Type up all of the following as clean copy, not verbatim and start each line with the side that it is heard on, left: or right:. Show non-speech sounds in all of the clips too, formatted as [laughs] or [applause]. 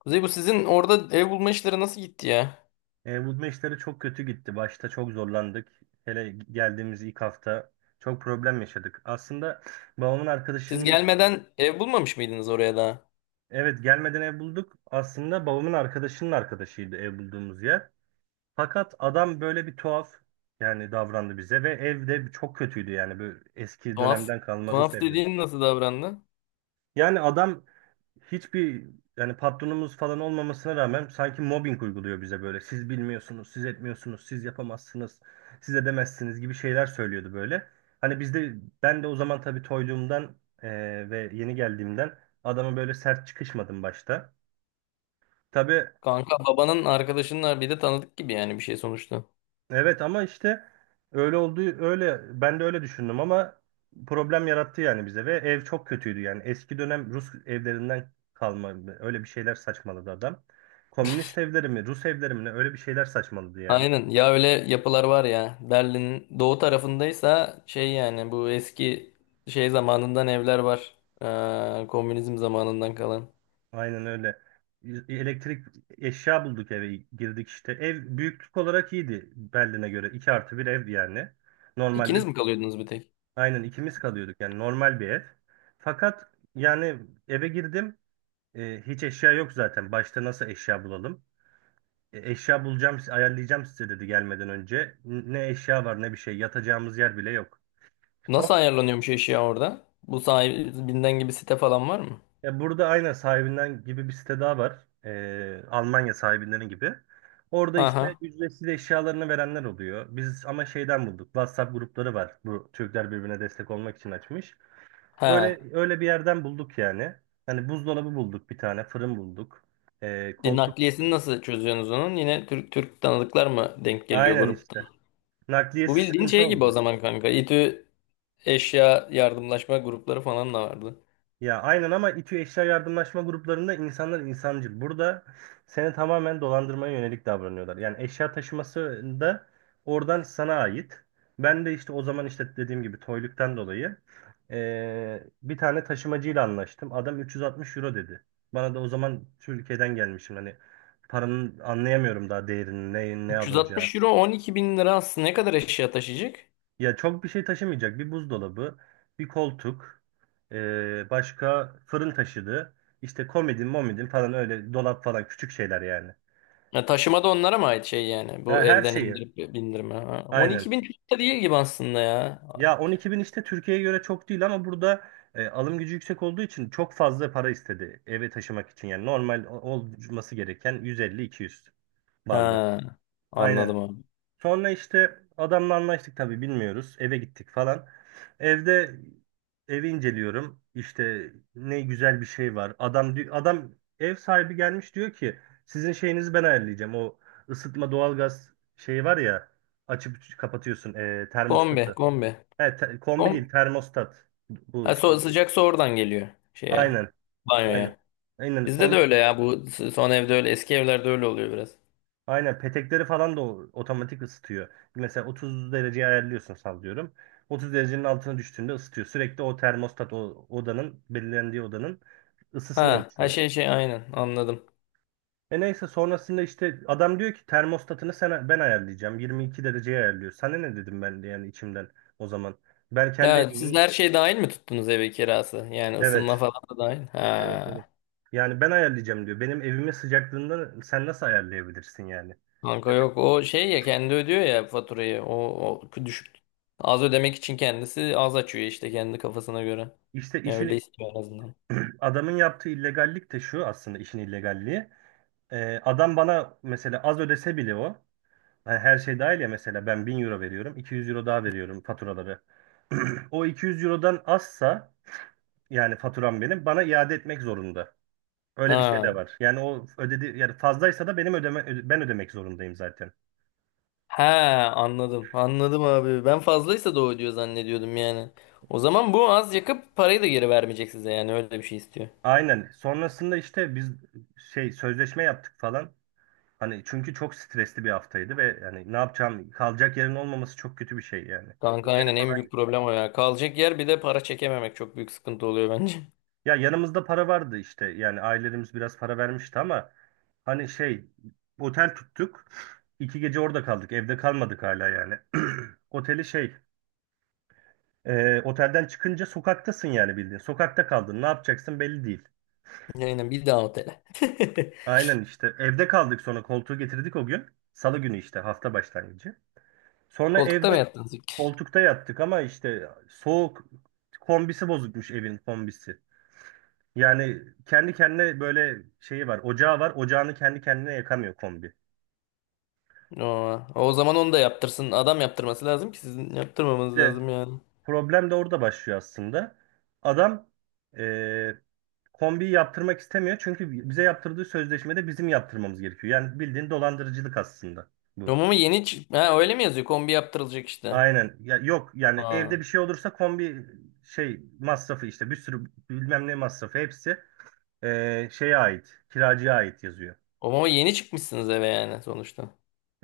left: Kuzey bu sizin orada ev bulma işleri nasıl gitti ya?
right: Bu maçları çok kötü gitti. Başta çok zorlandık. Hele geldiğimiz ilk hafta çok problem yaşadık. Aslında babamın
left: Siz
right: arkadaşının.
left: gelmeden ev bulmamış mıydınız oraya daha?
right: Evet, gelmeden ev bulduk. Aslında babamın arkadaşının arkadaşıydı ev bulduğumuz yer. Fakat adam böyle bir tuhaf, yani, davrandı bize ve evde çok kötüydü, yani böyle eski
left: Tuhaf.
right: dönemden kalma Rus
left: Tuhaf
right: evleri.
left: dediğin nasıl davrandı?
right: Yani adam hiçbir, yani, patronumuz falan olmamasına rağmen sanki mobbing uyguluyor bize böyle. Siz bilmiyorsunuz, siz etmiyorsunuz, siz yapamazsınız, siz edemezsiniz gibi şeyler söylüyordu böyle. Hani bizde ben de o zaman tabii toyluğumdan ve yeni geldiğimden adama böyle sert çıkışmadım başta. Tabii.
left: Kanka babanın arkadaşının bir de tanıdık gibi yani bir şey sonuçta.
right: Evet, ama işte öyle olduğu, öyle, ben de öyle düşündüm ama problem yarattı yani bize ve ev çok kötüydü yani eski dönem Rus evlerinden kalma öyle bir şeyler saçmaladı adam. Komünist evleri mi, Rus evleri mi ne, öyle bir şeyler saçmaladı yani.
left: Aynen ya öyle yapılar var ya. Berlin'in doğu tarafındaysa şey yani bu eski şey zamanından evler var. Komünizm zamanından kalan.
right: Aynen öyle. Elektrik eşya bulduk, eve girdik işte. Ev büyüklük olarak iyiydi Berlin'e göre. 2+1 ev yani. Normalde
left: İkiniz mi kalıyordunuz bir tek?
right: aynen ikimiz kalıyorduk yani, normal bir ev. Fakat yani eve girdim. Hiç eşya yok zaten. Başta nasıl eşya bulalım? Eşya bulacağım, ayarlayacağım size dedi gelmeden önce. Ne eşya var ne bir şey. Yatacağımız yer bile yok. Son,
left: Nasıl ayarlanıyormuş eşya orada? Bu sahibinden gibi site falan var mı?
right: burada aynen sahibinden gibi bir site daha var. Almanya sahibinden gibi. Orada işte
left: Aha.
right: ücretsiz eşyalarını verenler oluyor. Biz ama şeyden bulduk. WhatsApp grupları var. Bu Türkler birbirine destek olmak için açmış.
left: He.
right: Öyle öyle bir yerden bulduk yani. Hani buzdolabı bulduk bir tane, fırın bulduk. Koltuk.
left: Nakliyesini nasıl çözüyorsunuz onun? Yine Türk Türk tanıdıklar mı denk geliyor
right: Aynen
left: gruptan?
right: işte.
left: Bu
right: Nakliyesi
left: bildiğin
right: sıkıntı
left: şey gibi o
right: oldu.
left: zaman kanka. İTÜ eşya yardımlaşma grupları falan da vardı.
right: Ya aynen ama İTÜ Eşya Yardımlaşma gruplarında insanlar insancıl. Burada seni tamamen dolandırmaya yönelik davranıyorlar. Yani eşya taşıması da oradan sana ait. Ben de işte o zaman, işte, dediğim gibi toyluktan dolayı bir tane taşımacıyla anlaştım. Adam 360 euro dedi. Bana da o zaman Türkiye'den gelmişim. Hani paranın anlayamıyorum daha değerini, ne, ne
left: 360
right: alınacağı.
left: euro 12 bin lira aslında ne kadar eşya taşıyacak?
right: Ya çok bir şey taşımayacak. Bir buzdolabı, bir koltuk, başka fırın taşıdı. İşte komodin, momidin falan, öyle dolap falan, küçük şeyler yani.
left: Ya taşıma da onlara mı ait şey yani? Bu
right: Ha, her
left: evden
right: şeyi.
left: indirip bindirme. Ha.
right: Aynen.
left: 12 bin çok da değil gibi aslında ya.
right: Ya 12 bin işte Türkiye'ye göre çok değil ama burada, alım gücü yüksek olduğu için çok fazla para istedi eve taşımak için. Yani normal olması gereken 150-200 bandı.
left: Ha,
right: Aynen.
left: anladım abi.
right: Sonra işte adamla anlaştık, tabii bilmiyoruz. Eve gittik falan. Evde evi inceliyorum. İşte ne güzel bir şey var. Adam ev sahibi gelmiş diyor ki sizin şeyinizi ben ayarlayacağım. O ısıtma doğalgaz şeyi var ya, açıp kapatıyorsun
left: Kombi,
right: termostatı.
left: kombi.
right: He, kombi
left: Kom
right: değil termostat bu
left: ha, so
right: şey.
left: sıcak su oradan geliyor şeye,
right: Aynen. Aynen.
left: banyoya.
right: Aynen.
left: Bizde de öyle ya. Bu son evde öyle. Eski evlerde öyle oluyor biraz.
right: Aynen petekleri falan da otomatik ısıtıyor. Mesela 30 dereceye ayarlıyorsun, sallıyorum. 30 derecenin altına düştüğünde ısıtıyor. Sürekli o termostat, o odanın belirlendiği odanın ısısını
left: Ha, her
right: ölçüyor.
left: şey şey aynen anladım.
right: Neyse sonrasında işte adam diyor ki termostatını, ben ayarlayacağım. 22 dereceye ayarlıyor. Sana ne dedim ben de yani içimden, o zaman. Ben kendi
left: Ya siz
right: evimin.
left: her şey dahil mi tuttunuz eve kirası? Yani
right: Evet,
left: ısınma falan da dahil.
right: evet, evet.
left: Ha.
right: Yani ben ayarlayacağım diyor. Benim evimin sıcaklığından sen nasıl ayarlayabilirsin yani?
left: Kanka yok o şey ya kendi ödüyor ya faturayı. O düşük az ödemek için kendisi az açıyor işte kendi kafasına göre.
right: İşte
left: Ya öyle
right: işin
left: istiyor en azından.
right: Adamın yaptığı illegallik de şu, aslında işin illegalliği. Adam bana mesela az ödese bile o. Hani her şey dahil ya, mesela ben 1000 euro veriyorum. 200 euro daha veriyorum faturaları. [clears throat] O 200 eurodan azsa, yani faturam, benim bana iade etmek zorunda. Öyle bir şey
left: Ha.
right: de var. Yani o ödedi yani, fazlaysa da benim ben ödemek zorundayım zaten.
left: Ha, anladım. Anladım abi. Ben fazlaysa da o ödüyor zannediyordum yani. O zaman bu az yakıp parayı da geri vermeyecek size yani öyle bir şey istiyor.
right: Aynen. Sonrasında işte biz şey sözleşme yaptık falan. Hani çünkü çok stresli bir haftaydı ve yani ne yapacağım, kalacak yerin olmaması çok kötü bir şey yani.
left: Kanka
right: Otele
left: aynen en
right: falan
left: büyük
right: gittik.
left: problem o ya. Kalacak yer bir de para çekememek çok büyük sıkıntı oluyor bence.
right: Ya yanımızda para vardı işte, yani ailelerimiz biraz para vermişti ama hani şey, otel tuttuk. 2 gece orada kaldık, evde kalmadık hala yani. [clears throat] Oteli şey otelden çıkınca sokaktasın yani, bildiğin sokakta kaldın, ne yapacaksın belli değil.
left: [laughs] Aynen bir daha otele. [laughs]
right: Aynen işte evde kaldık, sonra koltuğu getirdik o gün. Salı günü işte, hafta başlangıcı. Sonra
left: Koltukta mı
right: evde.
left: yattınız?
right: Koltukta yattık ama işte soğuk, kombisi bozukmuş evin, kombisi. Yani kendi kendine böyle şeyi var, ocağı var. Ocağını kendi kendine yakamıyor kombi.
left: Aa, o zaman onu da yaptırsın. Adam yaptırması lazım ki sizin yaptırmamanız
right: İşte
left: lazım yani.
right: problem de orada başlıyor aslında. Adam eee kombiyi yaptırmak istemiyor çünkü bize yaptırdığı sözleşmede bizim yaptırmamız gerekiyor. Yani bildiğin dolandırıcılık aslında bu.
left: Romama yeni çık. Ha, öyle mi yazıyor? Kombi yaptırılacak işte.
right: Aynen. Ya yok yani
left: Aa.
right: evde bir şey olursa kombi şey masrafı, işte bir sürü bilmem ne masrafı, hepsi şeye ait, kiracıya ait yazıyor.
left: Romama yeni çıkmışsınız eve yani sonuçta.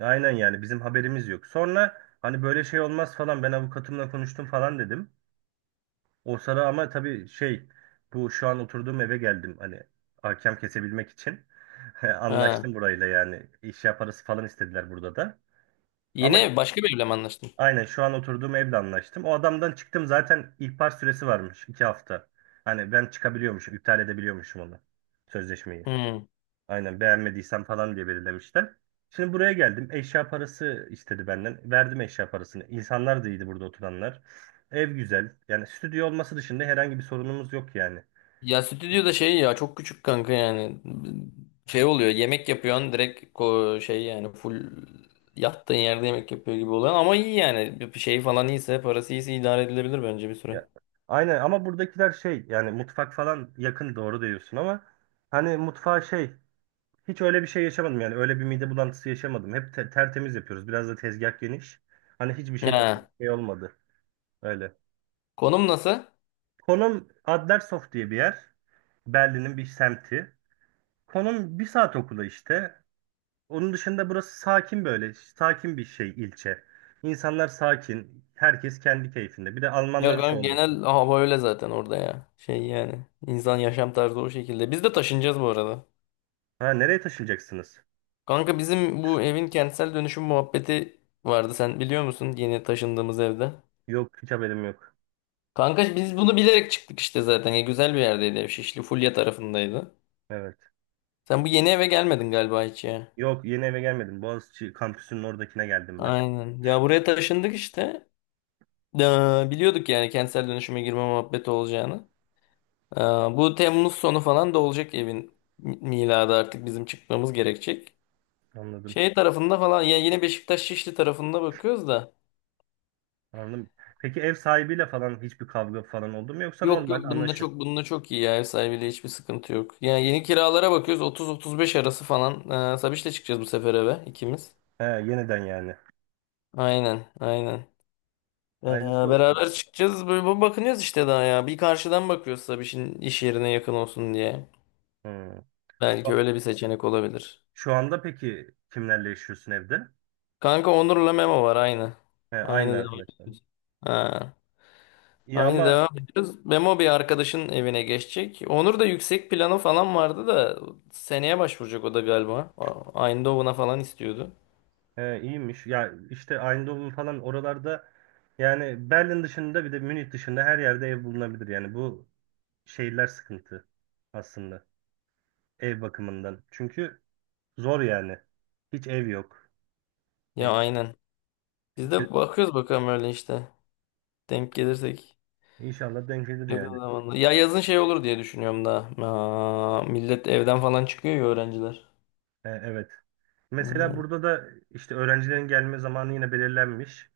right: Aynen yani bizim haberimiz yok. Sonra hani böyle şey olmaz falan, ben avukatımla konuştum falan dedim. O sıra ama tabii şey, bu şu an oturduğum eve geldim, hani hakem kesebilmek için. [laughs]
left: Ha.
right: Anlaştım burayla yani, işya parası falan istediler burada da.
left: Yeni
right: Ama
left: ev, başka bir evle mi anlaştın?
right: aynen şu an oturduğum evle anlaştım. O adamdan çıktım zaten, ihbar süresi varmış 2 hafta. Hani ben çıkabiliyormuşum, iptal edebiliyormuşum onu, sözleşmeyi.
left: Hmm.
right: Aynen beğenmediysem falan diye belirlemişler. Şimdi buraya geldim. Eşya parası istedi benden. Verdim eşya parasını. İnsanlar da iyiydi burada oturanlar. Ev güzel. Yani stüdyo olması dışında herhangi bir sorunumuz yok yani.
left: Ya stüdyoda şey ya çok küçük kanka yani. Şey oluyor yemek yapıyorsun direkt şey yani full yattığın yerde yemek yapıyor gibi oluyor ama iyi yani bir şey falan iyiyse parası iyiyse idare edilebilir bence bir süre.
right: Ya, aynen ama buradakiler şey yani, mutfak falan yakın, doğru diyorsun ama hani mutfağa şey, hiç öyle bir şey yaşamadım yani, öyle bir mide bulantısı yaşamadım. Hep tertemiz yapıyoruz. Biraz da tezgah geniş. Hani hiçbir şey
left: Ha.
right: şey olmadı. Öyle.
left: Konum nasıl?
right: Konum Adlershof diye bir yer. Berlin'in bir semti. Konum 1 saat okula işte. Onun dışında burası sakin böyle. Sakin bir şey ilçe. İnsanlar sakin. Herkes kendi keyfinde. Bir de
left: Ya
right: Almanlar
left: kanka
right: çoğunlukla.
left: genel hava öyle zaten orada ya. Şey yani, insan yaşam tarzı o şekilde. Biz de taşınacağız bu arada.
right: Ha, nereye taşınacaksınız?
left: Kanka bizim bu evin kentsel dönüşüm muhabbeti vardı. Sen biliyor musun yeni taşındığımız evde?
right: Yok, hiç haberim yok.
left: Kanka biz bunu bilerek çıktık işte zaten. Ya güzel bir yerdeydi ev. Şişli Fulya tarafındaydı.
right: Evet.
left: Sen bu yeni eve gelmedin galiba hiç ya.
right: Yok, yeni eve gelmedim. Boğaziçi kampüsünün oradakine geldim ben.
left: Aynen. Ya buraya taşındık işte. Ee, Biliyorduk yani kentsel dönüşüme girme muhabbeti olacağını. Ee, Bu Temmuz sonu falan da olacak evin miladı artık bizim çıkmamız gerekecek.
right: Anladım.
left: Şey tarafında falan yani yine Beşiktaş Şişli tarafında bakıyoruz da.
right: Anladım. Peki ev sahibiyle falan hiçbir kavga falan oldu mu, yoksa
left: Yok yok,
right: normal
left: bununla
right: anlaşır.
left: çok iyi ya, ev sahibiyle hiçbir sıkıntı yok. Yani yeni kiralara bakıyoruz 30-35 arası falan. Sabiş'le çıkacağız bu sefer eve ikimiz.
right: He, yeniden yani.
left: Aynen aynen. Ee,
right: Hayırlısı olsun.
left: Beraber çıkacağız böyle bakınıyoruz işte daha ya. Bir karşıdan bakıyoruz Sabiş'in iş yerine yakın olsun diye.
right: Hmm.
left: Belki
right: Şu,
left: öyle bir seçenek olabilir.
right: şu anda peki kimlerle yaşıyorsun evde?
left: Kanka Onur'la Memo var aynı.
right: He, aynı
left: Aynı devam.
right: arkadaşlar.
left: Ha.
right: İyi
left: Aynı
right: ama.
left: devam ediyoruz. Memo bir arkadaşın evine geçecek. Onur da yüksek planı falan vardı da seneye başvuracak o da galiba. Aynı Doğu'na falan istiyordu.
right: He, iyiymiş. Ya işte Eindhoven falan oralarda, yani Berlin dışında bir de Münih dışında her yerde ev bulunabilir. Yani bu şehirler sıkıntı aslında, ev bakımından. Çünkü zor yani. Hiç ev yok. Ya,
left: Ya aynen. Biz
right: ki-
left: de bakıyoruz bakalım öyle işte. Denk gelirsek
right: İnşallah denk gelir yani.
left: yakın zamanda. Ya yazın şey olur diye düşünüyorum da. Aa, millet evden falan çıkıyor ya öğrenciler.
right: He, evet. Mesela
left: Aynen.
right: burada da işte öğrencilerin gelme zamanı yine belirlenmiş.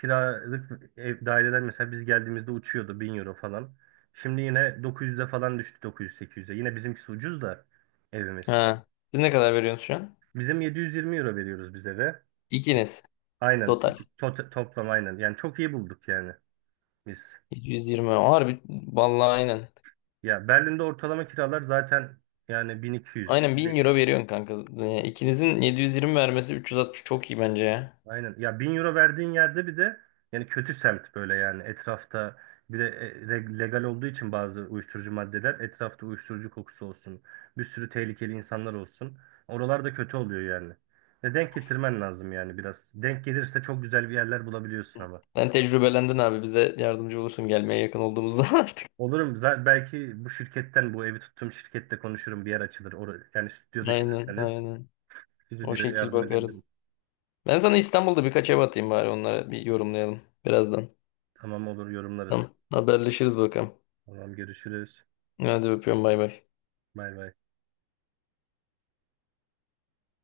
right: Kiralık ev daireler mesela biz geldiğimizde uçuyordu 1000 euro falan. Şimdi yine 900'e falan düştü, 908, 800'e. Yine bizimkisi ucuz da, evimiz.
left: Ha. Siz ne kadar veriyorsunuz şu an?
right: Bizim 720 euro veriyoruz bize de.
left: İkiniz.
right: Aynen.
left: Total.
right: Toplam aynen. Yani çok iyi bulduk yani biz.
left: 720. Harbi. Vallahi aynen.
right: Ya Berlin'de ortalama kiralar zaten yani 1200,
left: Aynen 1000
right: 500.
left: euro veriyorsun kanka. Yani ikinizin 720 vermesi 360 çok iyi bence ya.
right: Aynen. Ya 1000 euro verdiğin yerde bir de yani kötü semt böyle yani, etrafta bir de legal olduğu için bazı uyuşturucu maddeler, etrafta uyuşturucu kokusu olsun. Bir sürü tehlikeli insanlar olsun. Oralarda kötü oluyor yani. Ve denk getirmen lazım yani biraz. Denk gelirse çok güzel bir yerler bulabiliyorsun ama.
left: Sen tecrübelendin abi bize yardımcı olursun gelmeye yakın olduğumuzda [laughs] artık.
right: Olurum. Zaten belki bu şirketten, bu evi tuttuğum şirkette konuşurum. Bir yer açılır. Yani stüdyo
left: Aynen
right: düşünürseniz
left: aynen. O
right: stüdyoya
left: şekil
right: yardım
left: bakarız.
right: edebilirim.
left: Ben sana İstanbul'da birkaç ev atayım bari onlara bir yorumlayalım birazdan.
right: Tamam olur, yorumlarız.
left: Tamam haberleşiriz bakalım.
right: Tamam, görüşürüz.
left: Hadi öpüyorum bay bay.
right: Bay bay.